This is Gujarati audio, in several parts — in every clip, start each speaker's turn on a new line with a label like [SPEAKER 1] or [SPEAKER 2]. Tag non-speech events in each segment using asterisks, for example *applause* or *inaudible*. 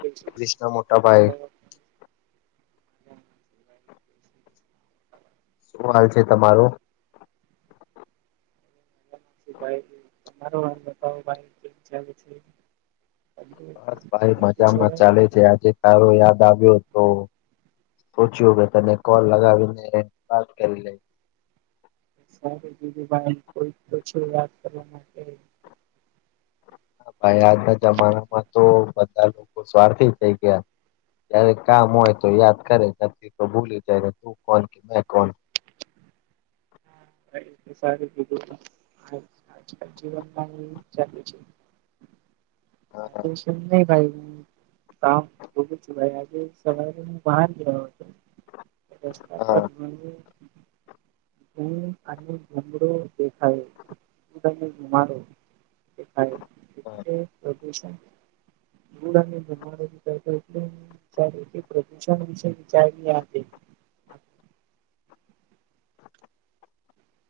[SPEAKER 1] ભાઈ
[SPEAKER 2] ક્રિષ ના મોટા ભાઈ
[SPEAKER 1] *inaudible*
[SPEAKER 2] શું હાલ છે તમારો
[SPEAKER 1] ભાઈ તમારો *inaudible*
[SPEAKER 2] બસ ભાઈ
[SPEAKER 1] બધું
[SPEAKER 2] મજામાં
[SPEAKER 1] સરસ
[SPEAKER 2] ચાલે છે આજે તારો યાદ આવ્યો તો સોચ્યું કે તને કોલ લગાવીને વાત કરી લઈ
[SPEAKER 1] સાર બીજું ભાઈ કોઈ *inaudible* કરવા માટે
[SPEAKER 2] હા ભાઈ આજના જમાનામાં તો બધા લોકો સ્વાર્થી થઈ ગયા ક્યારેક કામ હોય તો યાદ કરે *inaudible* તો ભૂલી જાય ને તું કોણ ને મેં કોણ
[SPEAKER 1] *inaudible* સારું કીધું તો આજકાલ જીવનમાં *inaudible*
[SPEAKER 2] હા
[SPEAKER 1] ભાઈ *inaudible* આજે સવારે *inaudible* ગયો હતો રસ્તા
[SPEAKER 2] હા
[SPEAKER 1] પર હું અને *unintelligible* દેખાયો *inaudible* દેખાયો
[SPEAKER 2] હા
[SPEAKER 1] એટલે પ્રદૂષણ *inaudible* *inaudible*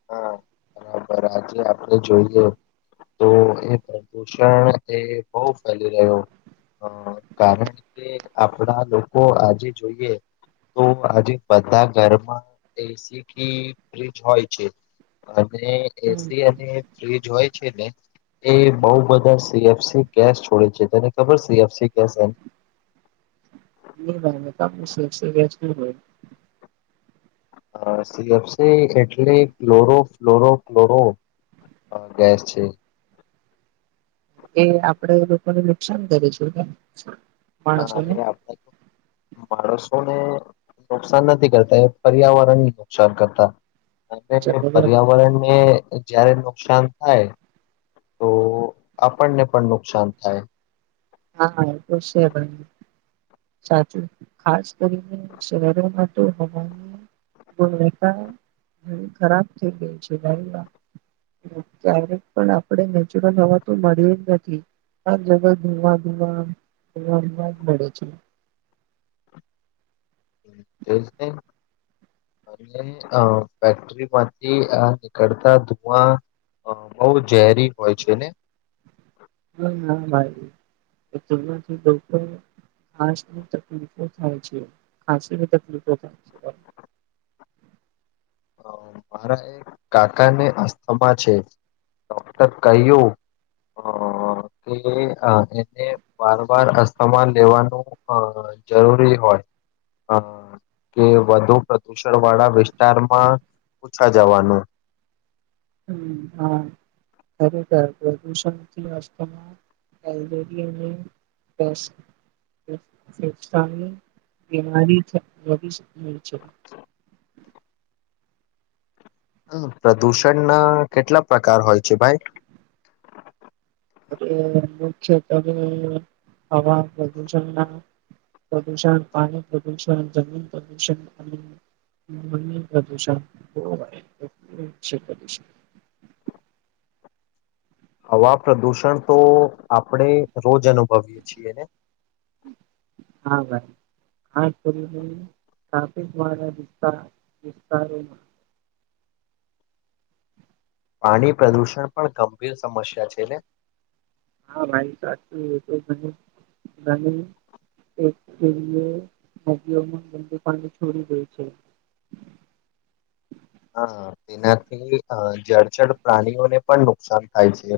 [SPEAKER 2] હા બરાબર આજે આપણે જોઈએ તો એ પ્રદુષણ એ બોઉ ફેલી રહ્યો હ કારણ કે આપણા લોકો આજે જોઈએ તો આજે બધા ઘરમાં એ સી *inaudible* ફ્ર્રીજ હોય. છે અને એ સી અને ફ્રીજ હોય છે ને એ બોઉ બધા સી એફ સી ગેસ છોડે છે તને ખબર સી એફ સી ગેસ એમ
[SPEAKER 1] *inaudible*
[SPEAKER 2] અ સી એફ સી એટલે ક્લોરો ફ્લોરો ક્લોરો અ ગેસ છે
[SPEAKER 1] એ આપડે લોકોને નુકસાન કરે છે ને.
[SPEAKER 2] હા
[SPEAKER 1] માણસોને
[SPEAKER 2] એ *inaudible* માણસોને નુકસાન નથી કરતા એ પર્યાવરણ ને નુકસાન કરતા અને
[SPEAKER 1] જબર.
[SPEAKER 2] પર્યાવરણને જયારે નુકસાન થાય તો આપણને પણ નુકસાન થાય.
[SPEAKER 1] હા હા એ ખુ છે ભ સાચું ખાસ કરીને શહેરોમાં તો હવાની ગુણવત્તા ઘ ખરાબ થઈ ગઈ છે ગાઈમાં ક્યારેક પણ આપણે નેચરલ હવા તો મળી જ નથી હ જગ ધવા ધુવા દુવા દુવા જ મળે છે
[SPEAKER 2] *inaudible* અને અ ફેક્ટરી માંથી આ નીકળતા ધુવા અ બહુ ઝેરી હોય છે ને
[SPEAKER 1] *unintelligible* ઘાસની તકલીફો થાય છે ખાસીની તકલીફો થાય છે *unintelligible*
[SPEAKER 2] મારા એક કાકા ને આસ્થામાં છે ડોક્ટર કહય્યું કે એને વાર વાર અસ્થમા લેવાનું જરૂરી હોય અ કે વધુ પ્રદુષણ વાળા વિસ્તારમાં પૂછા જવાનું
[SPEAKER 1] હમ હા ખરેખર પ્રદુષણથીસ્ત બીમારી વધી અ છે
[SPEAKER 2] પ્રદુષણના કેટલા પ્રકાર હોય છે ભાઈ
[SPEAKER 1] મુખ્યતવે હવા પ્રદૂષણ ના પ્રદૂષણ પાણી પ્રદૂષણ જમીન પ્રદૂષણ અને પ્રદુષણ કરીશ
[SPEAKER 2] હવા પ્રદુષણ તો આપણે રોજ અનુભવીએ છીએને
[SPEAKER 1] હા ભર આ કરીાફિક વિ વિસ્તારોમાં
[SPEAKER 2] પાણી પ્રદૂષણ પણ ગંભીર સમસ્યા છે ને
[SPEAKER 1] હા ભાઈ સાચું એ તો એક એરમન બંદુ ખડ છડી ગઈ છે
[SPEAKER 2] હા તેનાથી જળ જર પ્રાણીઓને પણ નુકસાન થાય છે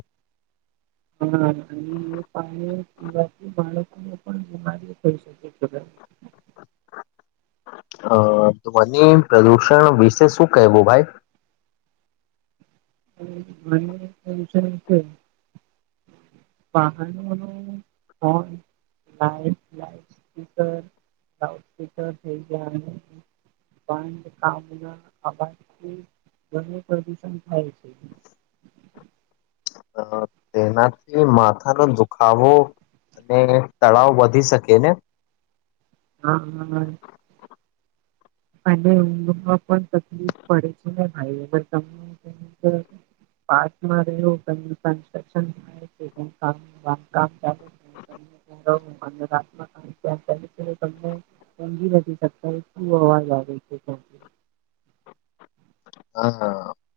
[SPEAKER 1] હા અને એ પાણી પીવાથી બાળકોને પણ બીમારી થઈ શકે છે
[SPEAKER 2] અ ધ્વનીિ પ્રદુષણ વિશે શું કહેવું ભાઈ
[SPEAKER 1] છે વાહન ન હોય લ લાઉડ સ્પીકર લાઉડ સ્પીકર થઈ ગયા પણ આામ અભ ગરમું પ્રદુષણ થાય છે
[SPEAKER 2] અ તેનાથી માથાનો દુખાવો અને તળાવ વધી શકે ને
[SPEAKER 1] હા હા અને માં પણ તકલીફ પડે છે ને ભાઈ ત પાચમાં રહવ તમ કન્્રક્શન થ છેામંધકામ ચાલે છે તમનેંગી નથી શકતા શ હ
[SPEAKER 2] હ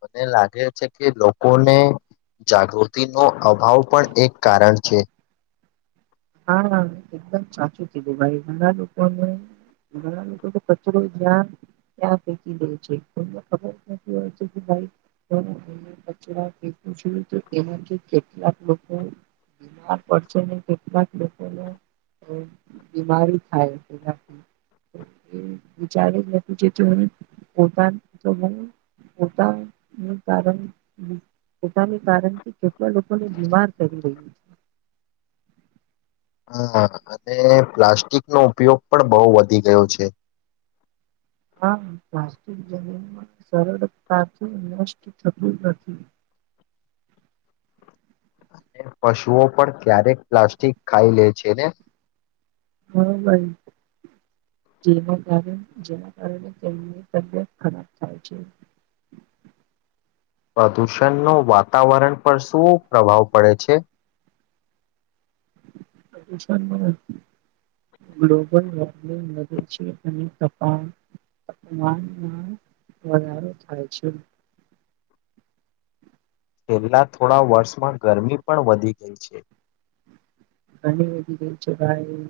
[SPEAKER 2] મને લાગે છે કે લોકોને જાગૃતિનો અભાવ પણ એક કારણ છે
[SPEAKER 1] હા એકદમ સાચું કિધું ભાઈ ગણા લોકોને ગણા તો કચરો જ્યા ત્યાં ફેંકી દે છે કોઈને ખબર જ નથી હોતી એમાંથી કેટલાક લોકો બીમાર પડશે અને કેટલા લોકોને બીમારી થાય એમ એ વિચાર જ નથી થતો અને પોતાને *unintelligible* કારણ પોતાને કારણથી કેટલા લોકોને બીમાર પાડી રહ્યું છે
[SPEAKER 2] હા અને પ્લાસ્ટિકનો ઉપયોગ પણ બહુ વધી ગયો છે
[SPEAKER 1] *inaudible* પ્લાસ્ટિક જમીનમાં સરળતાથી નષ્ટ થતું નથી
[SPEAKER 2] અને પશુઓ પણ ક્યારેક પ્લાસ્ટિક ખાઈ લે છે ને
[SPEAKER 1] હા ભાઈ જે જેના કારણે તેમની તબિયત ખરાબ થાય છે *unintelligible*
[SPEAKER 2] પ્રદૂષણનો વાતાવરણ પર શું પ્રભાવ પડે છે?
[SPEAKER 1] *unintelligible* પ્રદૂષણનો ગ્લોબલ વોર્મિંગ વધે છે અને તપમાનમાં વધારો થાય છે.
[SPEAKER 2] છેલ્લા થોડા વર્ષમાં ગરમી પણ વધી ગઈ છે.
[SPEAKER 1] ઘણી વધી ગઈ છે ભાઈ.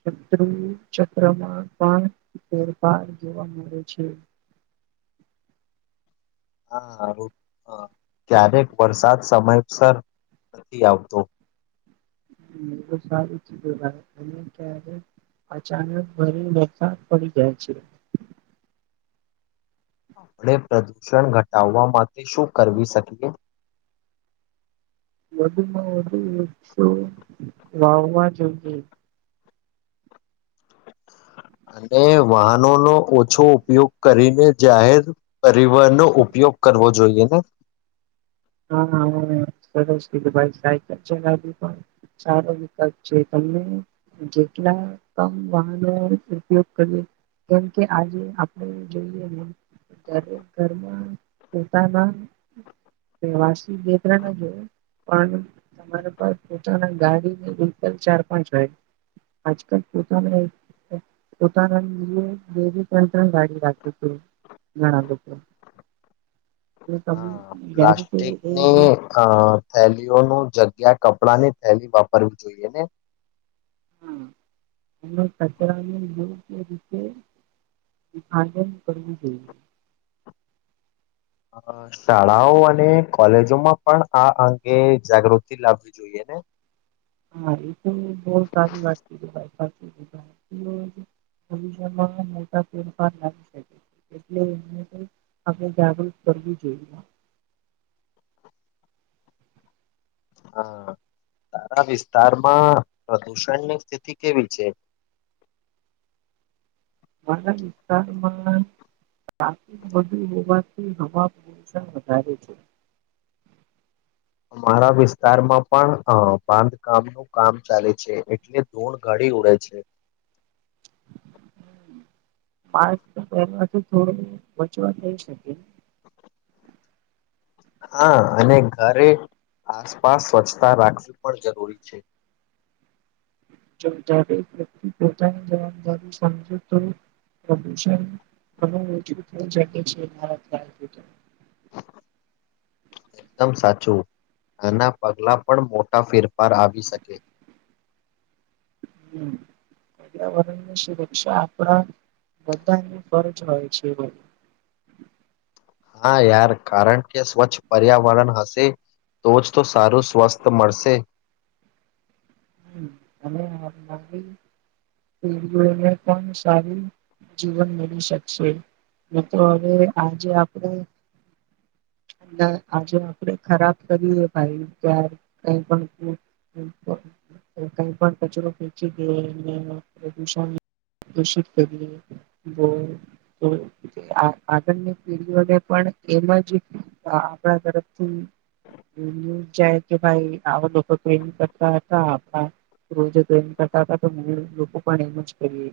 [SPEAKER 1] શત્રુ ચક્રમાં પણ ફેરફાર જોવા મળે છે.
[SPEAKER 2] હા, ક્યારેક વરસાદ સમયસર નથી આવતો.
[SPEAKER 1] એતો સારું જ કહેવાય ક્યારેક અચાનક વધારે વરસાદ પડે. પડી જાય છે.
[SPEAKER 2] આપણે પ્રદૂષણ ઘટાવવા માટે શું કરવી શકીએ?
[SPEAKER 1] વધુમાં વધુ વક્ષો વાવા જોઈએ.
[SPEAKER 2] અને વાહનોનો ઓછો ઉપયોગ કરીને જાહેર પરિવહનનો ઉપયો કરવો જોઈએને.
[SPEAKER 1] હા, સરસ કીધુ ભાઈ સાઈકલ ચલાવી પણ. સારો વિકલ્પ છે તમે જેટલા કમ વાહનો ઉપયોગ કરીએ. કેમ કે આજે આપણે જોઈએને. દરેક ઘરમાં પોતાના *unintelligible* પણ તમારી પાસે પોતાના ગાડીને વ્હીકલ ચાર પાંચ હોય. આજકાલ પોતાનુ. પોતાના બે ત્રણ-ત્રણ ગાડી રાખી છે. ઘણા લોકો તે
[SPEAKER 2] હા
[SPEAKER 1] જ્યારે એ
[SPEAKER 2] પ્લાસ્ટિકની
[SPEAKER 1] જે
[SPEAKER 2] અ થેલીઓનું જગ્યા કપડાં ની થેલી વાપરવી જોઈએ ને.
[SPEAKER 1] હા, અને કચરાનો યોગ્ય રીતે. વિભાજન કરવુ જોઈએ.
[SPEAKER 2] અ શાળાઓ અને કોલેજોમાં પણ આ અંગે જાગૃતિ લાવવી જોઈએ ને.
[SPEAKER 1] હા, એ તો બહુ સારી વાત કિધીં ભાઈ. ભવિષ્યમાં મોટા ફેરફ લાવી શકે છે, એટલે એને આપણે જાગૃત થવુ જોઇએ.
[SPEAKER 2] હા. તારા વિસ્તારમાં પ્રદુષણની સ્થિતિ કેવી છે?
[SPEAKER 1] *unintelligible* *unintelligible* વધુ હોવાથી હવા પુદુષણ વધારે છે. *unintelligible*
[SPEAKER 2] અમારા વિસ્તારમાં પણ અ બાંધકામ નું કામ ચાલે છે, એટલે ધૂળ ગાડી ઉડે છે.
[SPEAKER 1] *unintelligible* થોડો બચવા થઈ શકે.
[SPEAKER 2] હા, અને ઘરે આસપાસ સ્વચ્છતા રાખવી પણ જરૂરી છે.
[SPEAKER 1] *unintelligible* વ્યક્તિ પોતાની જવાબદારી સમજે તો પ્રભૂષણ ઘણુ ઓછું થઈ જાય છે.
[SPEAKER 2] એકદમ સાચું, આના પગલા પણ મો ટા ફેરફાર આવી શકે.
[SPEAKER 1] હમ્મ. પર્યાવરણની સુરક્ષા આપણા બધાની ફરજ હોય છે બ *inaudible*
[SPEAKER 2] હા યાર કારણ કે સ્વચ્છ પર્યાવરણ હશે તો જ તો સારું સ્વસ્થ મળશે
[SPEAKER 1] અને *unintelligible* પણ સારી જીવન મેલી શકશે નેતો હવે આજે આપડે એ આજે આપડે ખરાબ કરીએે ભાઈ તાર કઈ પણ *unintelligible* કઈ પણ કચરો ફેકી ગયે ને પ્રદુષણ દૂષિત કરી *unintelligible* આગળની પેઢી ઓને પણ એમાં જ આપણા તરફથી જાય કે ભાઈ આવા લોકો કેમ કરતા હતા આપ રોજે એ કરતા લોકો પણ એમ જ કરી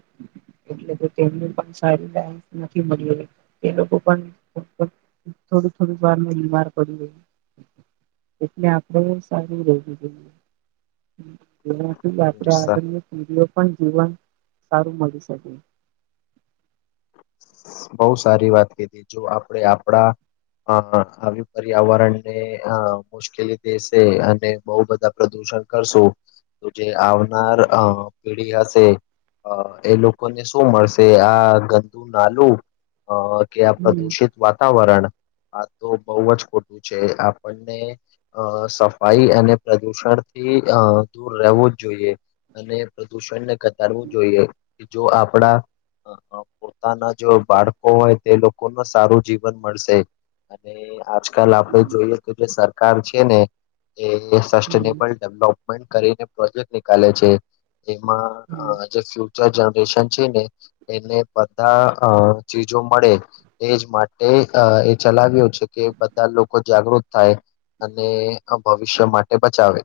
[SPEAKER 1] એટલે તેમ પણ *unintelligible* તે લોકો પણ થોડુંક થોડું વાર બીમાર પડી એટલે *unintelligible* સારું રહેવું જોઈ એમાંથી આપણેે આગરની પીડીઓ પણ જીવન સારું મળી શકે
[SPEAKER 2] બોવ સારી વાત કીધી જો આપણે આપડા અ આવી પર્યાવરણ ને અ મુશ્કેલી દેશે અને બોવ બધા પ્રદુ પણ શું તો જે આવનાર અ પેઢી હશે હ એ લોકોને શું મળશે આ ગ દુ નાલું અ કે આ
[SPEAKER 1] હમ
[SPEAKER 2] પ્રદુષિત વાતાવરણ આ તો બોવ જ ખોટું છે આપણને અ સફાઈ અને પ્રદુષણ થી અ દૂર રહેવું જ જોઈએ અને પ્રદુષણને ઘટાડવું જોઈએ તો આપડા પોતાના જો બાળકો હોય તે લોકો ન સારું જીવન મળશે અને આજકાલ આપડે જોઈએ તો જે સરકાર છે ને એ
[SPEAKER 1] હમ
[SPEAKER 2] સસ્ટેનેબલ ડેવલોપ કરીને પ્રોજેક્ટ નીકાલે છે. એમાં અ
[SPEAKER 1] હમ,
[SPEAKER 2] જે ફ્યુચર જનરેશન છે ને એને બધા અ ચીજો મળે એજ માટે અ એ ચલાવ્યો છે કે બધા લોકો જાગૃત થાય અને ભવિષ્ય માટે બચાવે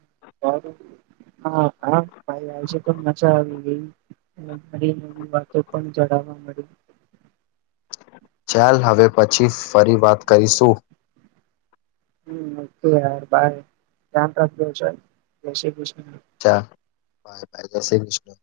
[SPEAKER 1] *inaudible* હા હા ભાઈ આજે પણ મજા આવી ગેઈ અને મારી નવી વાતો પણ જાણવા મળી
[SPEAKER 2] ચાલ હવે પછી ફરી વાત કરીશું
[SPEAKER 1] હમ્મ ઓકે યાર બાર રામભશ જય શ્રી કૃષ્ણ.
[SPEAKER 2] અચ્છા બાઈ બાઈ જય શ્રી કૃષ્ણ.